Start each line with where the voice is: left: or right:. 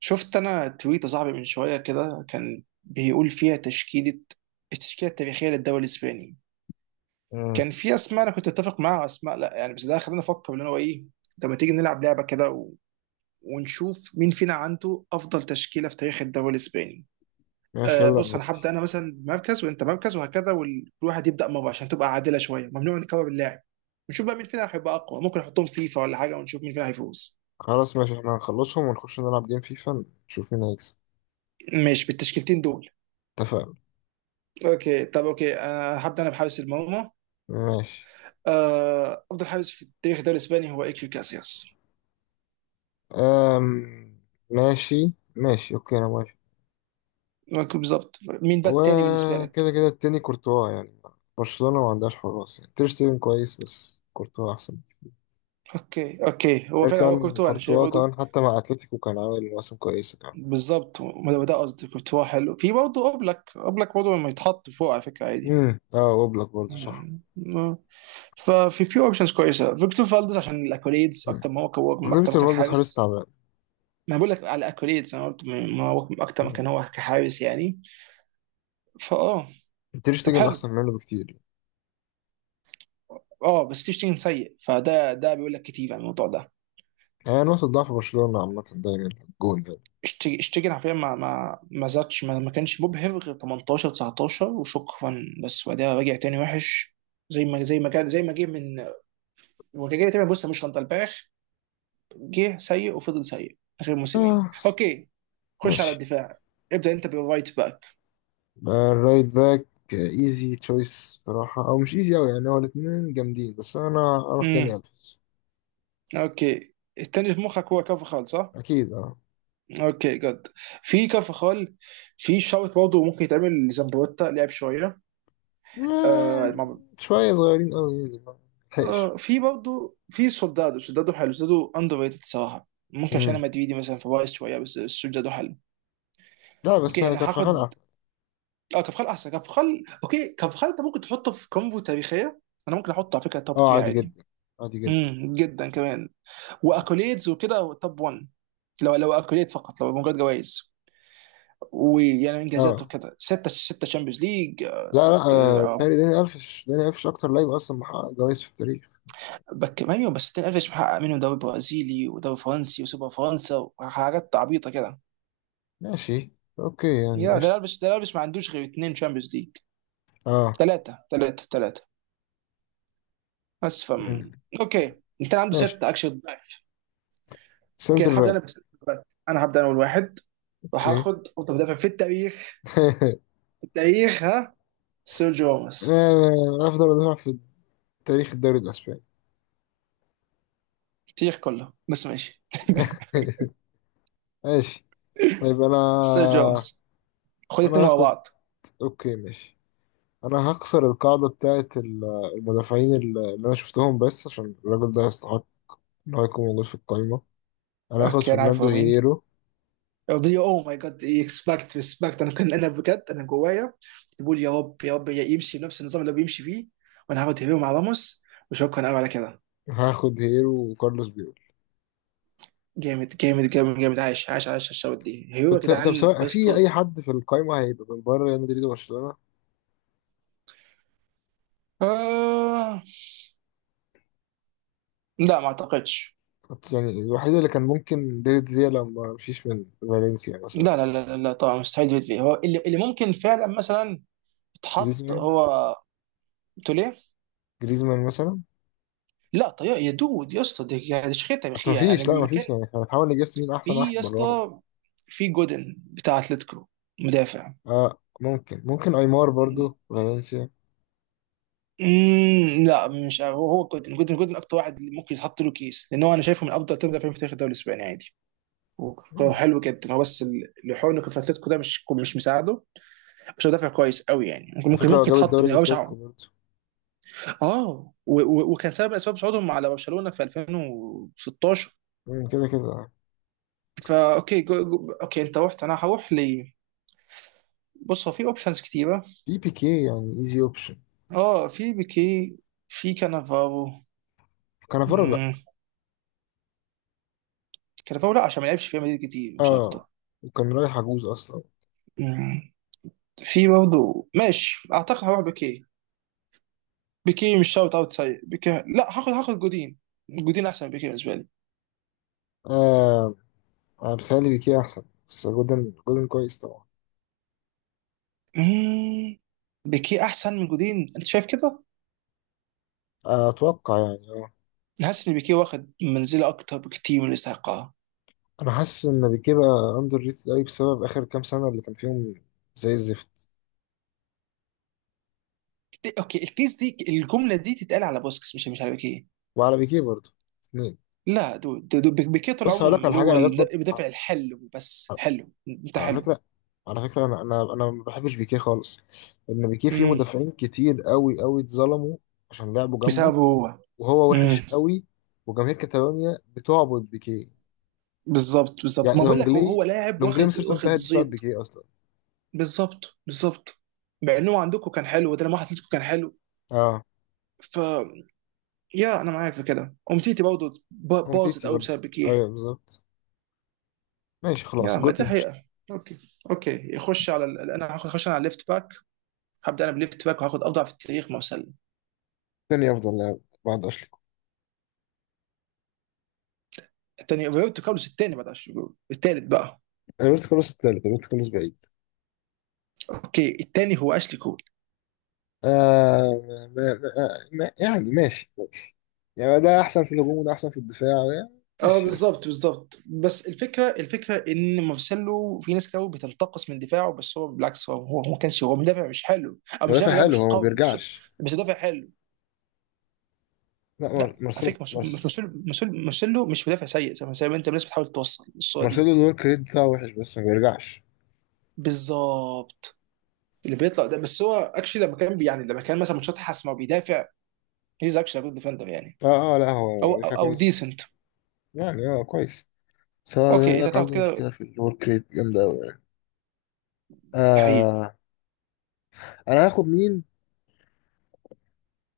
right: شفت انا تويت يا صاحبي من شويه كده كان بيقول فيها التشكيله التاريخيه للدوري الاسباني.
left: مم.
right: كان في اسماء انا كنت متفق معاها واسماء لا، يعني بس ده خلاني افكر اللي هو ايه. طب ما تيجي نلعب لعبه كده ونشوف مين فينا عنده افضل تشكيله في تاريخ الدوري الاسباني.
left: ماشي، يلا
right: بص انا هبدا
left: نودي.
right: انا مثلا مركز وانت مركز وهكذا، وكل واحد يبدا مره عشان تبقى عادله شويه، ممنوع نكرر اللاعب. نشوف بقى مين فينا هيبقى اقوى، ممكن احطهم فيفا ولا حاجه ونشوف مين فينا هيفوز.
left: خلاص ماشي، احنا هنخلصهم ونخش نلعب جيم فيفا نشوف مين هيكسب.
right: ماشي بالتشكيلتين دول.
left: اتفقنا.
right: اوكي طب اوكي، هبدا انا بحارس المرمى.
left: ماشي.
right: آه، افضل حارس في تاريخ الدوري الاسباني هو ايكيو كاسياس.
left: أم... ماشي ماشي، اوكي انا موافق.
right: ممكن بالظبط مين بقى التاني بالنسبه لك؟
left: وكده كده التاني كورتوا يعني. برشلونة ما عندهاش حراس، يعني تير شتيجن كويس بس كورتوا احسن.
right: اوكي اوكي، هو
left: غير
right: فعلا هو
left: كان
right: كورتوا انا شايف
left: كورتوا
right: برضه.
left: كمان حتى مع اتلتيكو كان عامل مواسم كويسة كمان.
right: بالظبط ما ده قصدي، كورتوا حلو، في برضه اوبلاك، برضه لما يتحط فوق على فكره عادي.
left: اه، اوبلاك برضه صح.
right: م- ففي اوبشنز كويسه، فيكتور فالدز عشان الاكوليدز
left: مم.
right: اكتر ما هو اكتر ما
left: وفيكتور
right: كان
left: فالديز حارس
right: حارس.
left: تعبان.
right: ما بقول لك على الاكوليدز، انا قلت ما هو اكتر ما
left: مم.
right: كان هو كحارس يعني. فاه
left: تير
right: طب
left: شتيجن
right: حلو.
left: احسن منه بكتير.
right: اه بس تشتين سيء، فده ده بيقول لك كتير عن الموضوع ده.
left: يعني هي نقطة ضعف برشلونة عامة دايما الجون.
right: اشتيجن حرفيا ما زادش ما كانش مبهر غير 18 19 وشكرا، بس بعدها رجع تاني وحش زي ما كان، زي ما جه من، هو كان جاي تقريبا. بص مش غلطة الباخ، جه سيء وفضل سيء اخر موسمين.
left: يعني
right: اوكي، خش على
left: ماشي.
right: الدفاع. ابدا انت بالرايت باك.
left: آه، الرايت باك. ايزي تشويس صراحة، او مش ايزي اوي يعني، هو الاتنين جامدين بس انا اروح
right: امم
left: داني الفيس.
right: اوكي. التاني في مخك هو كارفخال صح؟
left: اكيد اه.
right: اوكي جد، في كارفخال، في شوط برضه ممكن يتعمل لزامبروتا لعب شويه.
left: آه،
right: آه.
left: شوية صغيرين اوي يعني ما لحقش.
right: آه في برضه في سولدادو، سولدادو حلو، سولدادو اندر ريتد الصراحه، ممكن عشان
left: مم.
right: انا مدريدي مثلا فبايظ شويه، بس سولدادو حلو.
left: لا بس
right: اوكي انا
left: كارفاخال
right: هاخد.
left: احسن.
right: اه كفخال احسن، كفخال اوكي. كفخال انت ممكن تحطه في كومبو تاريخيه، انا ممكن احطه على فكره توب
left: اه
right: 3
left: عادي
right: عادي.
left: جدا، عادي جدا.
right: جدا كمان. واكوليدز وكده توب 1، لو لو اكوليد فقط لو مجرد جوائز، ويعني انجازاته
left: اه
right: كده ستة ستة شامبيونز ليج.
left: لا، آه، بيتهيألي داني الفيش اكتر لعيب اصلا محقق جوايز في التاريخ.
right: بك ايوه، بس تنقفش محقق منهم دوري برازيلي ودوري فرنسي وسوبر فرنسا وحاجات عبيطه كده.
left: ماشي. اوكي يعني
right: يا ده
left: قشطة.
right: لابس، ده لابس ما عندوش غير اتنين شامبيونز ليج.
left: اه.
right: ثلاثة ثلاثة ثلاثة بس
left: مم.
right: اوكي، انت عندك
left: ماشي.
right: ستة اكشن ضعف. اوكي
left: سنتر
right: انا هبدأ
left: باك.
right: انا بس، انا هبدأ انا اول واحد،
left: اوكي.
right: وهاخد افضل مدافع في التاريخ. في التاريخ، ها، سيرجيو راموس.
left: آه، افضل مدافع في تاريخ الدوري الاسباني.
right: التاريخ كله بس ماشي.
left: ماشي. طيب انا
right: سيرجيو راموس، خد
left: انا
right: اتنين ورا
left: هاخد.
right: بعض.
left: اوكي ماشي. انا هكسر القاعدة بتاعت المدافعين اللي انا شفتهم، بس عشان الراجل ده يستحق ان هو يكون موجود في القايمة. انا هاخد
right: اوكي انا عارف
left: فرناندو
right: هو مين.
left: هيرو.
right: اوه ماي جاد، اكسبكت ريسبكت، انا كان انا بجد انا جوايا بقول يا رب يا رب يمشي بنفس النظام اللي هو بيمشي فيه، وانا هاخد هيرو مع راموس، وشكرا قوي على كده.
left: هاخد هيرو وكارلوس بيول.
right: جامد جامد جامد جامد، عايش عايش عايش الشوط دي، هيرو
left: طب،
right: يا
left: طب
right: جدعان
left: سواء
right: بس
left: في
right: طول.
left: اي حد في القايمة هيبقى من بره ريال مدريد وبرشلونة.
right: آه. لا ما اعتقدش.
left: يعني الوحيد اللي كان ممكن ديفيد فيا لما مشيش من فالنسيا مثلا.
right: لا طبعا، مستحيل ديفيد فيا هو اللي ممكن فعلا مثلا اتحط
left: جريزمان،
right: هو. توليه؟
left: جريزمان مثلا.
right: لا طيب يا دود يا اسطى، دي يعني دي شخيره
left: بس
right: تاريخيه يعني
left: مفيش، لا
right: ما كان.
left: مفيش، يعني احنا بنحاول نجس مين احسن
right: في
left: واحد
right: يا
left: براهم.
right: اسطى، في جودن بتاع اتلتيكو، مدافع.
left: اه ممكن، ايمار برضو فالنسيا.
right: مم، لا مش هو، هو جودن اكتر واحد ممكن يتحط له كيس، لان هو انا شايفه من افضل ثلاث مدافعين في تاريخ الدوري الاسباني عادي.
left: مم.
right: حلو جدا هو، بس الحوار انه كان في اتلتيكو ده مش مساعده، مش مدافع كويس قوي يعني، ممكن
left: على
right: ممكن
left: فكرة هو
right: ممكن
left: جاب
right: يتحط
left: الدوري
right: في، هو مش عارف.
left: الأتليتيكو برضه.
right: اه وكان سبب من اسباب صعودهم على برشلونه في 2016.
left: مم، كده كده.
right: فا اوكي، جو جو اوكي، انت رحت، انا هروح ل، بص هو في اوبشنز كتيره.
left: في بيكي يعني، ايزي اوبشن.
right: اه في بيكي، في كانافارو.
left: كانافارو لأ.
right: مم، كانافارو لا عشان ما لعبش في ريال مدريد كتير، مش
left: اه،
right: اكتر.
left: وكان رايح عجوز أصلا.
right: مم، في برضه ماشي، اعتقد هروح بيكي. بيكي مش شوت اوت سيء، بيكي لا، هاخد جودين. جودين احسن بكتير بالنسبه لي.
left: آه، أنا بيتهيألي بيكي أحسن، بس جولدن، جولدن كويس طبعا.
right: مم. بيكيه احسن من جودين انت شايف كده؟
left: آه، أتوقع يعني اه.
right: حاسس ان بيكيه واخد منزله اكتر بكتير من الاستحقاق.
left: أنا حاسس إن بيكي بقى أندر ريتد أوي بسبب آخر كام سنة اللي كان فيهم زي الزفت.
right: اوكي البيس، دي الجمله دي تتقال على بوسكس، مش على بيكيه.
left: وعلى بيكي برضه، اتنين.
right: لا دول دول بيكيه طول
left: بص
right: عمره
left: هقولك على
right: اللي
left: حاجة،
right: هو
left: أنا جت فترة،
right: المدافع الحلو، بس حلو انت
left: على
right: حلو.
left: فكرة، على فكرة، أنا ما بحبش بيكيه خالص، لأن بيكيه فيه
right: امم
left: مدافعين كتير قوي اتظلموا عشان لعبوا جنبه،
right: بسببه هو.
left: وهو
right: امم
left: وحش قوي، وجماهير كاتالونيا بتعبد بيكيه.
right: بالظبط بالظبط،
left: يعني
right: ما بقول لك، هو
left: لونجلي،
right: هو لاعب
left: لونجلي
right: واخد
left: مسيرته
right: واخد
left: انتهت بسبب
right: زيط.
left: بيكيه أصلا.
right: بالظبط بالظبط، مع انه عندكم كان حلو، وده لما حطيتكم كان حلو.
left: أه،
right: ف يا انا معاك في كده، امتيتي برضه باظت
left: أمتيتي
right: قوي
left: برضه،
right: بسبب بيكيه.
left: أيوه بالظبط. ماشي خلاص
right: يا ما
left: جوتن
right: دي
left: مشت.
right: حقيقة. اوكي. اوكي يخش على انا هاخد، هخش انا على الليفت باك. هبدا انا بليفت باك، وهاخد اضعف التاريخ ما وصل.
left: تاني أفضل لاعب بعد أشلي كول.
right: الثاني روبرتو كارلوس، الثاني بعد 10 شهور الثالث بقى.
left: روبرت كارلوس التالت، روبرت كارلوس بعيد.
right: اوكي الثاني هو اشلي كول.
left: آه. ما يعني ماشي ماشي، يعني ده أحسن في الهجوم وده أحسن في الدفاع، يعني
right: اه
left: ماشي.
right: بالظبط بالظبط، بس الفكره الفكره ان مارسيلو في ناس كتير بتنتقص من دفاعه، بس هو بالعكس، هو هو هو ما كانش هو مدافع مش حلو او مش مدافع
left: مدافع
right: اللي هو
left: حلو
right: مش
left: هو، ما
right: قوي، بس
left: بيرجعش.
right: بس مدافع حلو.
left: لا
right: لا على فكره مارسيلو،
left: مارس.
right: مارسيلو مش مدافع سيء زي ما زي ما انت، الناس بتحاول توصل الصوره دي.
left: مارسيلو الورك ريت بتاعه وحش بس ما بيرجعش.
right: بالظبط، اللي بيطلع ده بس هو اكشلي، لما كان يعني لما كان مثلا ماتشات حاسمه وبيدافع، هيز اكشلي جود ديفندر يعني.
left: اه اه، لا هو
right: او او,
left: مدافع
right: أو
left: كويس،
right: ديسنت.
left: يعني هو كويس، بس هو زي ما
right: اوكي انت
left: بقولك
right: تاخد
left: عنده مشكلة
right: كده،
left: في الورك ريت جامدة أوي يعني.
right: حقيقي.
left: آه. أنا هاخد مين؟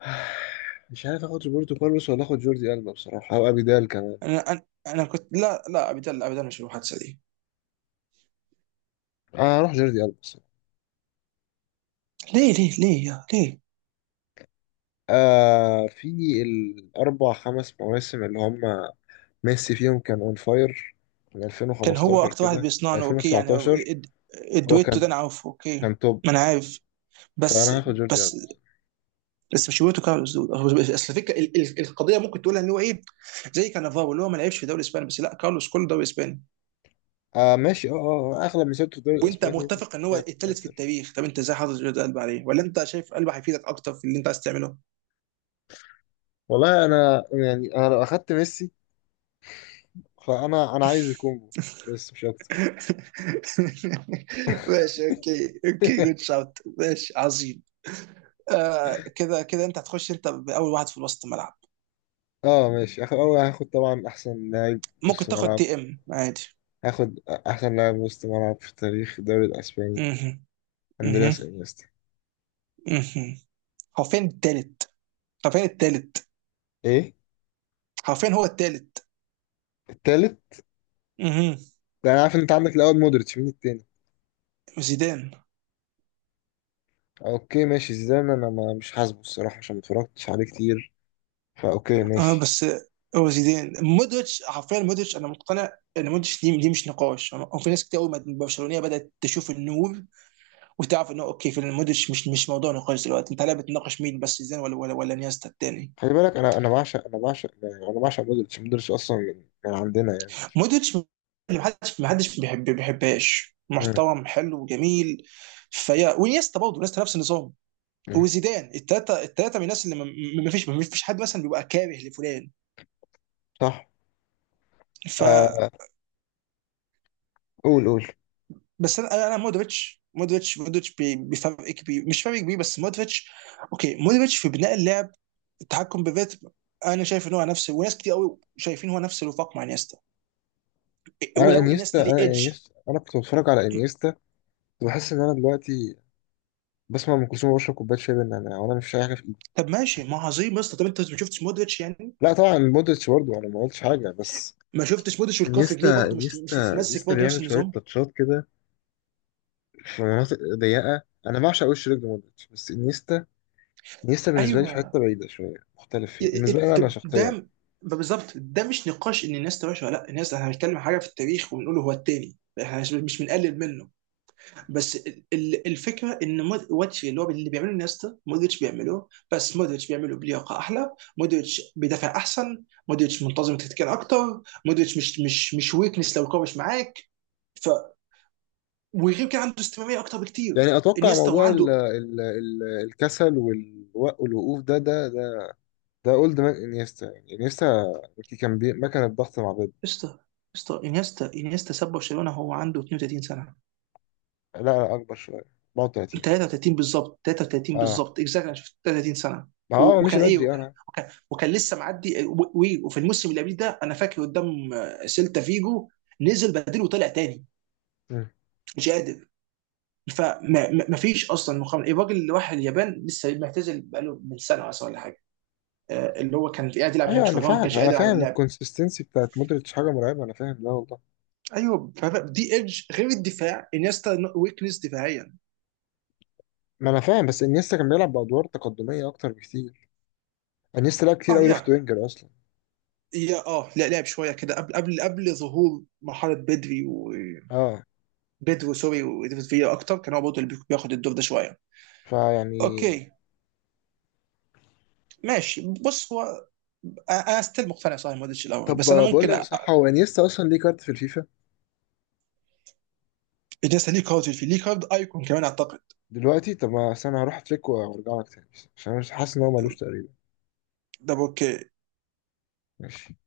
left: مش عارف آخد روبرتو كارلوس ولا آخد جوردي ألبا بصراحة، أو أبيدال كمان.
right: انا انا انا كنت لا لا، ابدا ابدا، مش المحادثه دي.
left: آه، هروح جوردي ألبا بصراحة.
right: ليه ليه ليه يا ليه؟
left: آه، في الأربع خمس مواسم اللي هم ميسي فيهم كان أون فاير، من
right: كان هو
left: 2015
right: اكتر واحد
left: كده
right: بيصنعنا اوكي يعني.
left: 2019.
right: الد-
left: هو
right: الدويتو ده انا عارفه اوكي،
left: كان توب.
right: ما انا عارف. بس
left: فانا هاخد جوردي
right: بس
left: ألبا.
right: بس مش هويتو كارلوس دول. اصل الفكره القضيه ممكن تقولها ان هو ايه، زي كانافارو اللي هو ما لعبش في الدوري الاسباني، بس لا كارلوس كله دوري اسباني،
left: آه ماشي، اه اه، آه، اغلب مسيرته في الدوري
right: وانت
left: الاسباني،
right: متفق ان هو
left: لعب في
right: الثالث في
left: الانتر.
right: التاريخ. طب انت ازاي حاطط جرد قلب عليه ولا انت شايف قلب هيفيدك اكتر في اللي انت عايز تعمله؟
left: والله انا يعني، انا لو اخدت ميسي فانا، عايز الكونجو بس مش اكتر.
right: ماشي اوكي اوكي، جود شوت ماشي عظيم. آه كده كده انت هتخش انت باول واحد في وسط الملعب.
left: اه ماشي، هاخد اول، هاخد طبعا احسن لاعب
right: ممكن
left: نص
right: تاخد
left: ملعب.
right: دي ام عادي.
left: هاخد احسن لاعب وسط ملعب في تاريخ الدوري الاسباني،
right: اها. اها
left: اندرياس انيستا.
right: اها، حرفيا التالت، حرفيا التالت،
left: ايه
right: حرفيا هو التالت.
left: التالت؟
right: اها.
left: ده انا عارف ان انت عندك الاول مودريتش، مين التاني؟
right: زيدان.
left: اوكي ماشي زيدان، انا ما مش حاسبه الصراحه عشان ما اتفرجتش عليه كتير، فاوكي
right: اه
left: ماشي.
right: بس هو زيدان، مودريتش حرفيا. مودريتش انا مقتنع ان مودريتش دي مش نقاش. وفي ناس كتير قوي من برشلونيه بدات تشوف النور وتعرف انه اوكي في مودريتش، مش موضوع نقاش دلوقتي. انت لا بتناقش مين بس زيدان ولا نيستا التاني.
left: خلي بالك، انا بعشق، انا بعشق يعني، انا بعشق مودريتش، مودريتش اصلا من عندنا يعني.
right: مودريتش اللي محدش بيحب بيحبهاش،
left: مم.
right: محترم حلو وجميل فيا، ونيستا برضه نيستا نفس النظام،
left: مم.
right: وزيدان. التلاته التلاته من الناس اللي ما فيش ما فيش حد مثلا بيبقى كاره لفلان.
left: صح.
right: ف
left: آه قول قول.
right: بس انا مودريتش مودريتش بفرق كبير، مش فرق كبير بس مودريتش. اوكي مودريتش في بناء اللعب، التحكم بالريتم. انا شايف ان هو نفس، وناس كتير قوي شايفين هو نفس الوفاق مع انيستا،
left: انا
right: ولو
left: انيستا،
right: انيستا ليه
left: انا
right: ايدج.
left: انيستا، انا كنت بتفرج على انيستا كنت بحس ان انا دلوقتي بسمع ام كلثوم وبشرب كوبايه شاي بالنعناع وانا مش شايل حاجه في ايدي.
right: طب ماشي ما عظيم، بس طب انت ما شفتش مودريتش يعني؟
left: لا طبعا مودريتش برضه، انا ما قلتش حاجه، بس
right: ما شفتش مودريتش والكوفيج ليه
left: انيستا
right: برضه مش
left: انيستا
right: بتتمسك
left: انيستا
right: برضه نفس
left: بيعمل شويه
right: النظام.
left: تاتشات كده في مناطق ضيقه، انا بعشق وش رجل مودريتش بس انيستا، انيستا بالنسبه لي في
right: ايوه.
left: حته بعيده شويه، مختلف فيه
right: ي- ي-
left: بالنسبه لي انا
right: ده
left: شخصيا.
right: ده- بالظبط، ده مش نقاش ان انيستا وحش ولا لا، انيستا احنا هنتكلم عن حاجه في التاريخ وبنقول هو التاني. احنا مش بنقلل منه، بس الفكره ان واتش اللي هو اللي بيعمله نيستا مودريتش بيعمله، بس مودريتش بيعمله بلياقه احلى. مودريتش بيدافع احسن، مودريتش منتظم تكتيكيا اكتر، مودريتش مش ويكنس لو الكوره مش معاك. ف وغير كده عنده استمراريه اكتر بكتير.
left: يعني اتوقع
right: انيستا
left: موضوع ال
right: وعنده.
left: ال ال الكسل والوقوف ده، ده ده اولد مان انيستا، يعني انيستا كان مكنه ضغط مع بيب.
right: استا استا انيستا، ساب برشلونه هو عنده 32 سنه،
left: لا لا اكبر شويه، 34 يعني.
right: 33 بالظبط، 33
left: اه
right: بالظبط اكزاكتلي، انا شفت 33 سنه.
left: ما هو مشي
right: وكان ايه،
left: بدري، آه،
right: وكان
left: انا.
right: وكان, وكان لسه معدي، وفي الموسم اللي قبليه ده انا فاكر قدام، آه، سيلتا فيجو نزل بديل وطلع تاني،
left: مم.
right: مش قادر. فما فيش اصلا مقابله، الراجل اللي راح اليابان لسه معتزل بقاله من سنه مثلا ولا حاجه، آه، اللي هو كان قاعد يلعب هناك
left: ايوه انا
right: شويه، هو ما
left: فاهم،
right: كانش
left: انا
right: قادر على
left: فاهم
right: اللعب.
left: الكونسستنسي بتاعت مودريتش حاجه مرعبه، انا فاهم ده والله.
right: ايوه دي ايدج غير الدفاع، انيستا ويكنس دفاعيا.
left: ما انا فاهم، بس انيستا كان بيلعب بادوار تقدميه اكتر بكتير، انيستا لعب كتير
right: اه
left: قوي ليفت
right: يا
left: وينجر اصلا.
right: يا اه لا لعب شويه كده قبل قبل قبل ظهور مرحله بدري، و
left: اه
right: بيدرو سوري وديفيد فيا اكتر كان هو برضه اللي بياخد الدور ده شويه.
left: فيعني.
right: اوكي ماشي بص هو، انا ستيل مقتنع صحيح مودريتش الاول،
left: طب
right: بس انا
left: بقول
right: ممكن
left: لك صح، هو انيستا اصلا ليه كارت في الفيفا
right: بالنسبه لي كارد في ليه كارد ايكون كمان اعتقد،
left: دلوقتي؟ طب ما أصل انا هروح اترك وارجع لك تاني، عشان انا مش حاسس ان هو ملوش تقريبا.
right: ده اوكي.
left: ماشي.